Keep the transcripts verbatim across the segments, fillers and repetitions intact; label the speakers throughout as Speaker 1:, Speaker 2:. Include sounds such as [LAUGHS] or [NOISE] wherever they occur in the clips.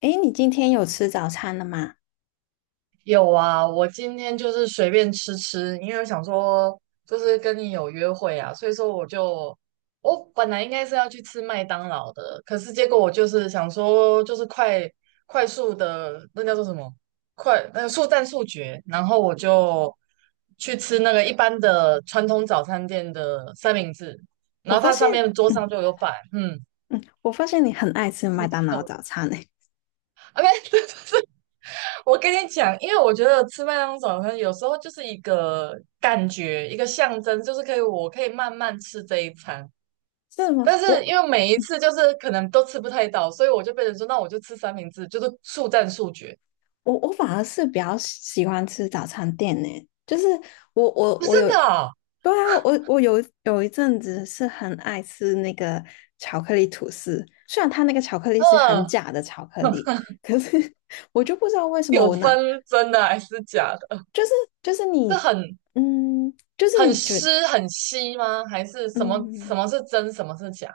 Speaker 1: 诶，你今天有吃早餐了吗？
Speaker 2: 有啊，我今天就是随便吃吃，因为我想说就是跟你有约会啊，所以说我就我本来应该是要去吃麦当劳的。可是结果我就是想说就是快快速的，那叫做什么，快那个速战速决。然后我就去吃那个一般的传统早餐店的三明治，
Speaker 1: 我
Speaker 2: 然后
Speaker 1: 发
Speaker 2: 它
Speaker 1: 现，
Speaker 2: 上面桌
Speaker 1: 嗯
Speaker 2: 上就有摆。嗯
Speaker 1: 嗯，我发现你很爱吃麦当劳早餐诶，
Speaker 2: ，OK。我跟你讲，因为我觉得吃麦当劳早餐有时候就是一个感觉，一个象征，就是可以我可以慢慢吃这一餐。
Speaker 1: 是吗？
Speaker 2: 但是
Speaker 1: 我
Speaker 2: 因为每一次就是可能都吃不太到，所以我就被人说，那我就吃三明治，就是速战速决。
Speaker 1: 我我反而是比较喜欢吃早餐店呢，就是我我
Speaker 2: 不，
Speaker 1: 我
Speaker 2: 真
Speaker 1: 有，
Speaker 2: 的啊？
Speaker 1: 对啊，我我有有一阵子是很爱吃那个巧克力吐司，虽然它那个巧克力是很
Speaker 2: 嗯。
Speaker 1: 假的巧克力，
Speaker 2: [LAUGHS]
Speaker 1: 可是 [LAUGHS] 我就不知道为什么
Speaker 2: 有
Speaker 1: 我那
Speaker 2: 分真的还是假的？
Speaker 1: 就是就是你，
Speaker 2: 是很
Speaker 1: 嗯，就是
Speaker 2: 很
Speaker 1: 你觉
Speaker 2: 湿很稀吗？还是什么什
Speaker 1: 嗯。
Speaker 2: 么是真，什么是假？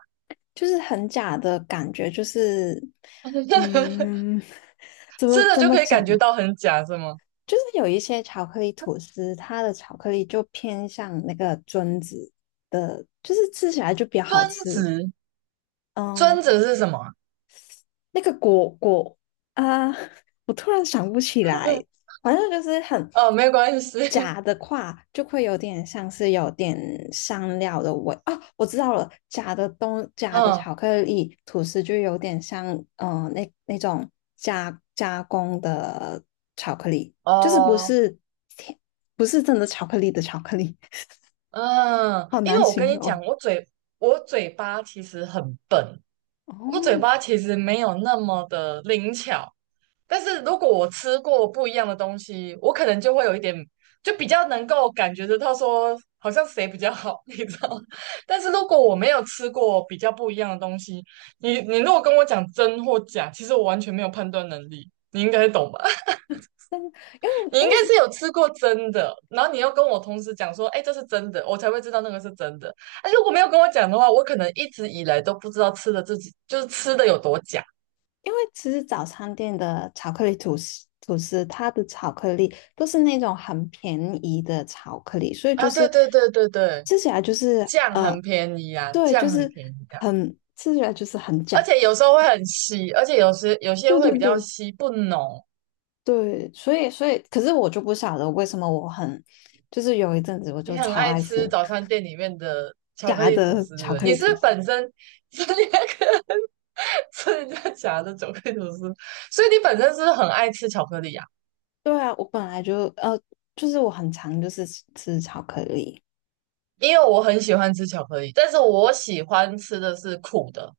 Speaker 1: 就是很假的感觉，就是
Speaker 2: [LAUGHS]
Speaker 1: 嗯，[LAUGHS] 怎么
Speaker 2: 吃的
Speaker 1: 怎
Speaker 2: 就
Speaker 1: 么
Speaker 2: 可以
Speaker 1: 讲？
Speaker 2: 感觉到很假是吗？
Speaker 1: 就是有一些巧克力吐司，它的巧克力就偏向那个榛子的，就是吃起来就比较好
Speaker 2: 专
Speaker 1: 吃。
Speaker 2: 职，
Speaker 1: 嗯、
Speaker 2: 专职是什么啊？
Speaker 1: 那个果果啊、我突然想不起来，反正就是很
Speaker 2: 哦，没有关系。[LAUGHS]
Speaker 1: 假的话，就会有点像是有点香料的味啊。我知道了，假的东假的
Speaker 2: 嗯。
Speaker 1: 巧克力吐司就有点像嗯，那那种加加工的巧克力，就是不
Speaker 2: 哦，
Speaker 1: 是甜不是真的巧克力的巧克力，
Speaker 2: 嗯。
Speaker 1: 好
Speaker 2: 因为
Speaker 1: 难
Speaker 2: 我跟
Speaker 1: 形
Speaker 2: 你讲，
Speaker 1: 容
Speaker 2: 我嘴我嘴巴其实很笨，
Speaker 1: 哦。
Speaker 2: 我嘴巴其实没有那么的灵巧。但是如果我吃过不一样的东西，我可能就会有一点，就比较能够感觉得到说好像谁比较好，[LAUGHS] 你知道吗？但是如果我没有吃过比较不一样的东西，你你如果跟我讲真或假，其实我完全没有判断能力，你应该懂吧？
Speaker 1: 但是因为
Speaker 2: 你
Speaker 1: 因
Speaker 2: 应
Speaker 1: 为
Speaker 2: 该是
Speaker 1: 是
Speaker 2: 有吃过真的，然后你又跟我同时讲说，哎，这是真的，我才会知道那个是真的。哎，如果没有跟我讲的话，我可能一直以来都不知道吃的自己就是吃的有多假。
Speaker 1: 因为其实早餐店的巧克力吐司，吐司它的巧克力都是那种很便宜的巧克力，所以就
Speaker 2: 啊，对
Speaker 1: 是
Speaker 2: 对对对对。
Speaker 1: 吃起来就是
Speaker 2: 酱很
Speaker 1: 呃，
Speaker 2: 便宜啊，
Speaker 1: 对，就
Speaker 2: 酱很
Speaker 1: 是
Speaker 2: 便宜啊。
Speaker 1: 很吃起来就是很
Speaker 2: 而
Speaker 1: 假。
Speaker 2: 且有时候会很稀，而且有时有些
Speaker 1: 对
Speaker 2: 会
Speaker 1: 对
Speaker 2: 比较
Speaker 1: 对
Speaker 2: 稀不浓。
Speaker 1: 对，所以所以，可是我就不晓得为什么我很，就是有一阵子我
Speaker 2: 你
Speaker 1: 就
Speaker 2: 很
Speaker 1: 超
Speaker 2: 爱
Speaker 1: 爱吃
Speaker 2: 吃早餐店里面的
Speaker 1: [LAUGHS]
Speaker 2: 巧克
Speaker 1: 假
Speaker 2: 力吐
Speaker 1: 的
Speaker 2: 司，对不
Speaker 1: 巧
Speaker 2: 对？
Speaker 1: 克力
Speaker 2: 你是
Speaker 1: 吐司。
Speaker 2: 本身， [LAUGHS] 是你爱吃人家夹的巧克力吐司，所以你本身是不是很爱吃巧克力啊？
Speaker 1: 对啊，我本来就呃，就是我很常就是吃吃巧克力。
Speaker 2: 因为我很喜欢吃巧克力，但是我喜欢吃的是苦的。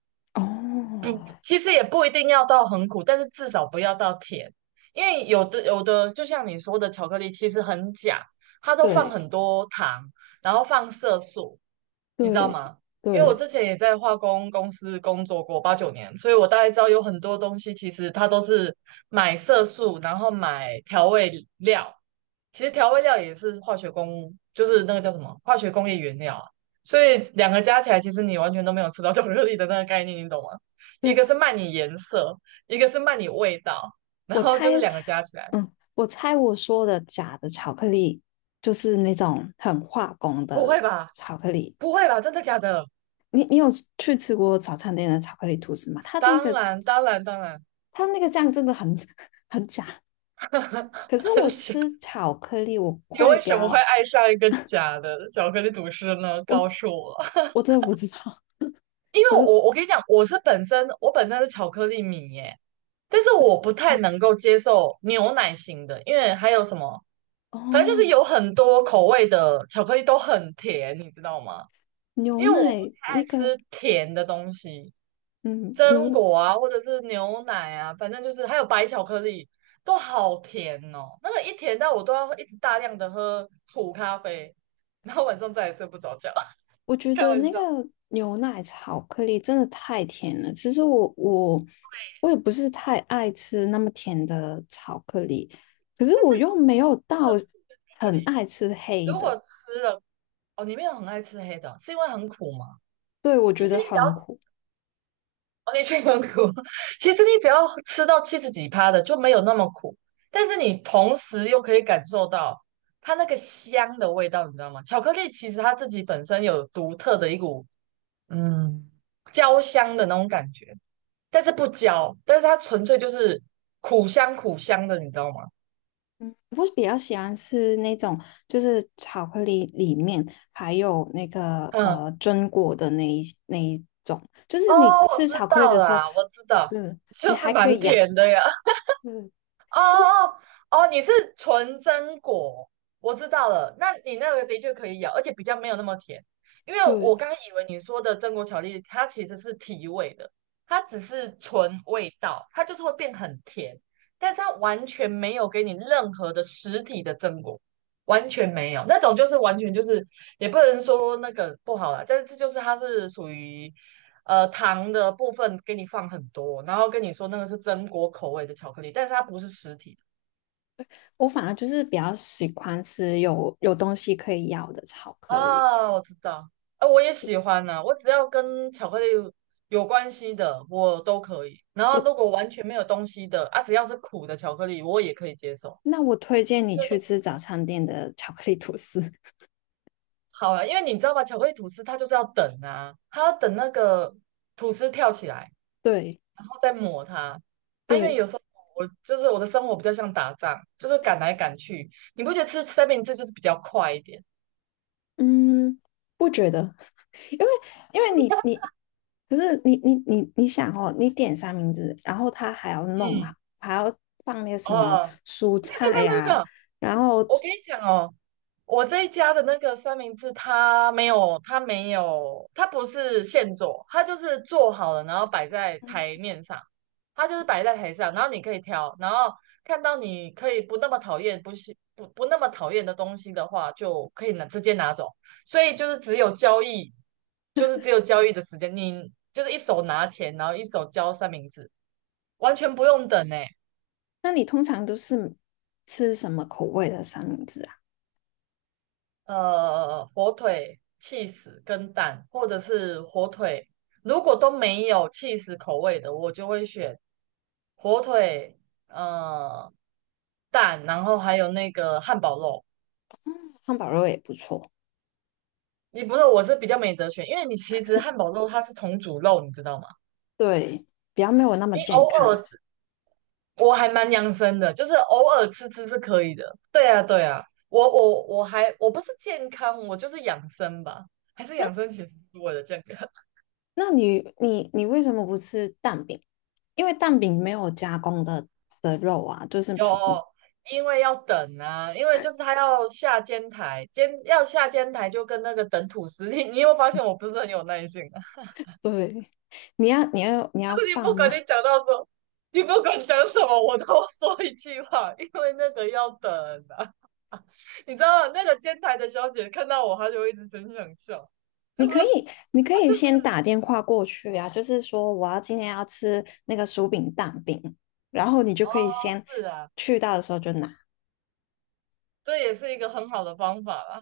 Speaker 2: 不，
Speaker 1: 哦，
Speaker 2: 其实也不一定要到很苦，但是至少不要到甜。因为有的有的就像你说的，巧克力其实很假，它都放
Speaker 1: 对
Speaker 2: 很多糖，然后放色素，你知道
Speaker 1: 对
Speaker 2: 吗？因为我
Speaker 1: 对。
Speaker 2: 之前也在化工公司工作过八九年，所以我大概知道有很多东西其实它都是买色素，然后买调味料。其实调味料也是化学工，就是那个叫什么化学工业原料啊。所以两个加起来，其实你完全都没有吃到巧克力的那个概念，你懂吗？一
Speaker 1: 对，
Speaker 2: 个是卖你颜色，一个是卖你味道，然
Speaker 1: 我
Speaker 2: 后
Speaker 1: 猜，
Speaker 2: 就是两个加起来。
Speaker 1: 嗯，我猜我说的假的巧克力就是那种很化工
Speaker 2: 不
Speaker 1: 的
Speaker 2: 会吧？
Speaker 1: 巧克力。
Speaker 2: 不会吧？真的假的？
Speaker 1: 你你有去吃过早餐店的巧克力吐司吗？它那
Speaker 2: 当
Speaker 1: 个
Speaker 2: 然，当然，当然。
Speaker 1: 它那个酱真的很 [LAUGHS] 很假。
Speaker 2: [LAUGHS]
Speaker 1: 可是我
Speaker 2: 很假。
Speaker 1: 吃巧克力，我
Speaker 2: 你
Speaker 1: 会
Speaker 2: 为
Speaker 1: 比
Speaker 2: 什么会
Speaker 1: 较，
Speaker 2: 爱上一个假的巧克力吐司呢？
Speaker 1: 我
Speaker 2: 告诉我。
Speaker 1: 我真的不知道，
Speaker 2: [LAUGHS] 因为
Speaker 1: 我的
Speaker 2: 我我跟你讲，我是本身我本身是巧克力迷耶。但是我不太能够接受牛奶型的，因为还有什么，反正就是
Speaker 1: 哦，
Speaker 2: 有很多口味的巧克力都很甜，你知道吗？
Speaker 1: 牛
Speaker 2: 因为我不
Speaker 1: 奶
Speaker 2: 太
Speaker 1: 那
Speaker 2: 爱
Speaker 1: 个，
Speaker 2: 吃甜的东西，
Speaker 1: 嗯，
Speaker 2: 榛
Speaker 1: 牛
Speaker 2: 果啊，或者是牛奶啊，反正就是还有白巧克力，都好甜哦。那个一甜到我都要一直大量的喝苦咖啡，然后晚上再也睡不着觉。
Speaker 1: 我
Speaker 2: [LAUGHS]
Speaker 1: 觉
Speaker 2: 开
Speaker 1: 得
Speaker 2: 玩
Speaker 1: 那
Speaker 2: 笑，
Speaker 1: 个
Speaker 2: 巧
Speaker 1: 牛奶巧克力真的太甜了。其实我我我也不是太爱吃那么甜的巧克力，可是我又没有到
Speaker 2: 克
Speaker 1: 很
Speaker 2: 力。
Speaker 1: 爱吃黑
Speaker 2: 如
Speaker 1: 的，
Speaker 2: 果吃了，哦，你没有很爱吃黑的哦，是因为很苦吗？
Speaker 1: 对，我
Speaker 2: 其
Speaker 1: 觉
Speaker 2: 实
Speaker 1: 得
Speaker 2: 你只要，
Speaker 1: 很苦。
Speaker 2: 哦，你确实很苦。[LAUGHS] 其实你只要吃到七十几趴的就没有那么苦，但是你同时又可以感受到它那个香的味道，你知道吗？巧克力其实它自己本身有独特的一股，嗯，焦香的那种感觉。但是不焦，但是它纯粹就是苦香苦香的，你知道吗？
Speaker 1: 嗯，我比较喜欢吃那种，就是巧克力里面还有那个
Speaker 2: 嗯。
Speaker 1: 呃榛果的那一那一种，就是你
Speaker 2: 哦，我
Speaker 1: 吃
Speaker 2: 知
Speaker 1: 巧克力
Speaker 2: 道
Speaker 1: 的时候，
Speaker 2: 啦，我知道，
Speaker 1: 嗯，你
Speaker 2: 就是
Speaker 1: 还可
Speaker 2: 蛮
Speaker 1: 以咬，
Speaker 2: 甜的呀。
Speaker 1: 嗯，
Speaker 2: 哦
Speaker 1: 就是
Speaker 2: 哦哦。哦，你是纯榛果，我知道了。那你那个的确可以咬，而且比较没有那么甜。因为我
Speaker 1: 对。
Speaker 2: 刚以为你说的榛果巧克力，它其实是提味的，它只是纯味道，它就是会变很甜，但是它完全没有给你任何的实体的榛果，完全没有。那种就是完全就是，也不能说那个不好啦，但是这就是它是属于。呃，糖的部分给你放很多，然后跟你说那个是榛果口味的巧克力，但是它不是实体的。
Speaker 1: 我反而就是比较喜欢吃有有东西可以咬的巧克力。
Speaker 2: 啊，我知道。啊，我也喜欢呢，我只要跟巧克力有关系的，我都可以。然后
Speaker 1: 我
Speaker 2: 如果完全没有东西的，啊，只要是苦的巧克力，我也可以接受。
Speaker 1: 那我推荐
Speaker 2: 我觉
Speaker 1: 你
Speaker 2: 得
Speaker 1: 去
Speaker 2: 都
Speaker 1: 吃早餐店的巧克力吐司。
Speaker 2: 好了。因为你知道吧，巧克力吐司它就是要等啊，它要等那个吐司跳起来。
Speaker 1: [LAUGHS] 对
Speaker 2: 然后再抹它。啊，因为
Speaker 1: 对，
Speaker 2: 有时候我就是我的生活比较像打仗，就是赶来赶去。你不觉得吃三明治就是比较快一点？
Speaker 1: 嗯，不觉得，因为因为你你不是你你你你想哦，你点三明治，然后他还要弄啊，
Speaker 2: 嗯。
Speaker 1: 还要放那个什么
Speaker 2: 哦，
Speaker 1: 蔬
Speaker 2: 没有没有没
Speaker 1: 菜
Speaker 2: 有没有，
Speaker 1: 呀、
Speaker 2: 没
Speaker 1: 啊
Speaker 2: 有，
Speaker 1: 然后
Speaker 2: 我跟你讲哦，我这一家的那个三明治，它没有，它没有，它不是现做，它就是做好了，然后摆在台
Speaker 1: 嗯
Speaker 2: 面上。它就是摆在台上，然后你可以挑，然后看到你可以不那么讨厌，不喜不不那么讨厌的东西的话，就可以拿，直接拿走。所以就是只有交易，就是只有交易的时间，你就是一手拿钱，然后一手交三明治，完全不用等呢。
Speaker 1: 那你通常都是吃什么口味的三明治啊？
Speaker 2: 呃，火腿 cheese 跟蛋，或者是火腿。如果都没有 cheese 口味的，我就会选火腿，呃，蛋，然后还有那个汉堡肉。
Speaker 1: 汉堡肉也不错，
Speaker 2: 你不是，我是比较没得选，因为你其实汉堡肉它是重组肉，你知道吗？
Speaker 1: 对，比较没有那么
Speaker 2: 你偶
Speaker 1: 健康。
Speaker 2: 尔，我还蛮养生的，就是偶尔吃吃是可以的。对啊，对啊。我我我还我不是健康，我就是养生吧，还是养生其实是为了健康。
Speaker 1: 那你你你为什么不吃蛋饼？因为蛋饼没有加工的的肉啊，就是从
Speaker 2: 有，
Speaker 1: [LAUGHS]
Speaker 2: 因为要等啊，因为就是他要下监台，监要下监台就跟那个等吐司。你你有没有发现我不是很有耐性啊？[LAUGHS]
Speaker 1: 对，你要你要你要
Speaker 2: 但是你不
Speaker 1: 放
Speaker 2: 管
Speaker 1: 吗？
Speaker 2: 你讲到说，你不管讲什么，我都说一句话，因为那个要等啊。[LAUGHS] 你知道那个监台的小姐看到我，她就会一直很想笑，就
Speaker 1: 你可
Speaker 2: 是。
Speaker 1: 以你可以先打电话过去啊，就是说我要今天要吃那个薯饼蛋饼，然后你就
Speaker 2: 哦，
Speaker 1: 可以先
Speaker 2: 是啊，
Speaker 1: 去到的时候就拿。
Speaker 2: 这也是一个很好的方法啦。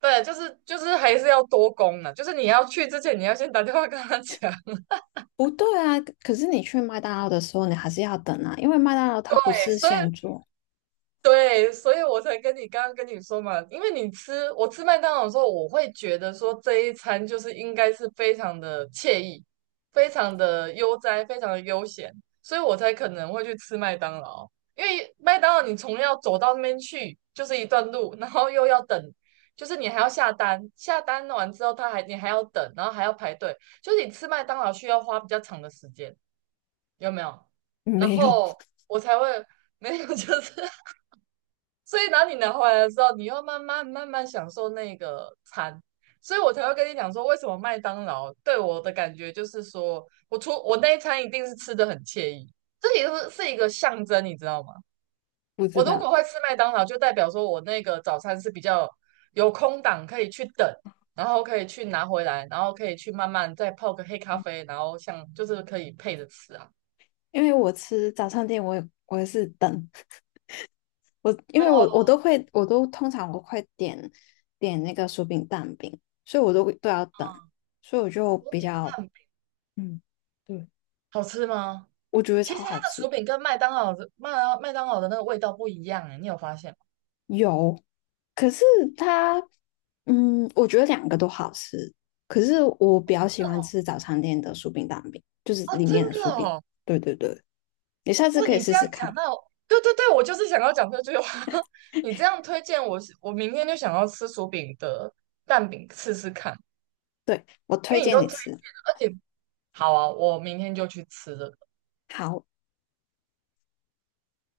Speaker 2: 对，就是就是还是要多攻呢，就是你要去之前，你要先打电话跟她讲。
Speaker 1: 不对啊，可是你去麦当劳的时候，你还是要等啊，因为麦当劳它不
Speaker 2: [LAUGHS]
Speaker 1: 是
Speaker 2: 所
Speaker 1: 现
Speaker 2: 以。
Speaker 1: 做，
Speaker 2: 对，所以我才跟你刚刚跟你说嘛，因为你吃我吃麦当劳的时候，我会觉得说这一餐就是应该是非常的惬意，非常的悠哉，非常的悠闲，所以我才可能会去吃麦当劳。因为麦当劳你从要走到那边去就是一段路，然后又要等，就是你还要下单，下单完之后他还你还要等，然后还要排队，就是你吃麦当劳需要花比较长的时间，有没有？然
Speaker 1: 没有，
Speaker 2: 后我才会没有，就是。所以，然后你拿回来的时候，你又慢慢慢慢享受那个餐。所以我才会跟你讲说，为什么麦当劳对我的感觉就是说，我出我那一餐一定是吃的很惬意，这也是是一个象征，你知道吗？
Speaker 1: [LAUGHS] 不知
Speaker 2: 我如果
Speaker 1: 道，
Speaker 2: 会吃麦当劳，就代表说我那个早餐是比较有空档可以去等，然后可以去拿回来，然后可以去慢慢再泡个黑咖
Speaker 1: 嗯，
Speaker 2: 啡，然后像就是可以配着吃啊。
Speaker 1: 因为我吃早餐店我也我也是等。我因为我我
Speaker 2: 哦。
Speaker 1: 都会，我都通常我会点点那个薯饼蛋饼，所以我都都要等，
Speaker 2: 嗯。
Speaker 1: 所以我就
Speaker 2: 薄
Speaker 1: 比
Speaker 2: 饼
Speaker 1: 较嗯，对，
Speaker 2: 好吃吗？
Speaker 1: 我觉得
Speaker 2: 其
Speaker 1: 超
Speaker 2: 实它
Speaker 1: 好
Speaker 2: 的
Speaker 1: 吃，
Speaker 2: 薯饼跟麦当劳的，麦麦当劳的那个味道不一样诶，你有发现吗？
Speaker 1: 有，可是它嗯，我觉得两个都好吃，可是我比较喜欢吃早餐店的薯饼蛋饼，就是
Speaker 2: 哦，
Speaker 1: 里面
Speaker 2: 真
Speaker 1: 的
Speaker 2: 的
Speaker 1: 薯饼，
Speaker 2: 哦！
Speaker 1: 对对对，你下次
Speaker 2: 哇，
Speaker 1: 可以
Speaker 2: 你
Speaker 1: 试
Speaker 2: 这样
Speaker 1: 试
Speaker 2: 讲
Speaker 1: 看，
Speaker 2: 到，对对对，我就是想要讲这句话。[LAUGHS] 你这样推荐我是，我明天就想要吃薯饼的蛋饼试试看，
Speaker 1: 对，我
Speaker 2: 因
Speaker 1: 推
Speaker 2: 为你都
Speaker 1: 荐你
Speaker 2: 推
Speaker 1: 吃，
Speaker 2: 荐了，而且好啊，我明天就去吃了。
Speaker 1: 好，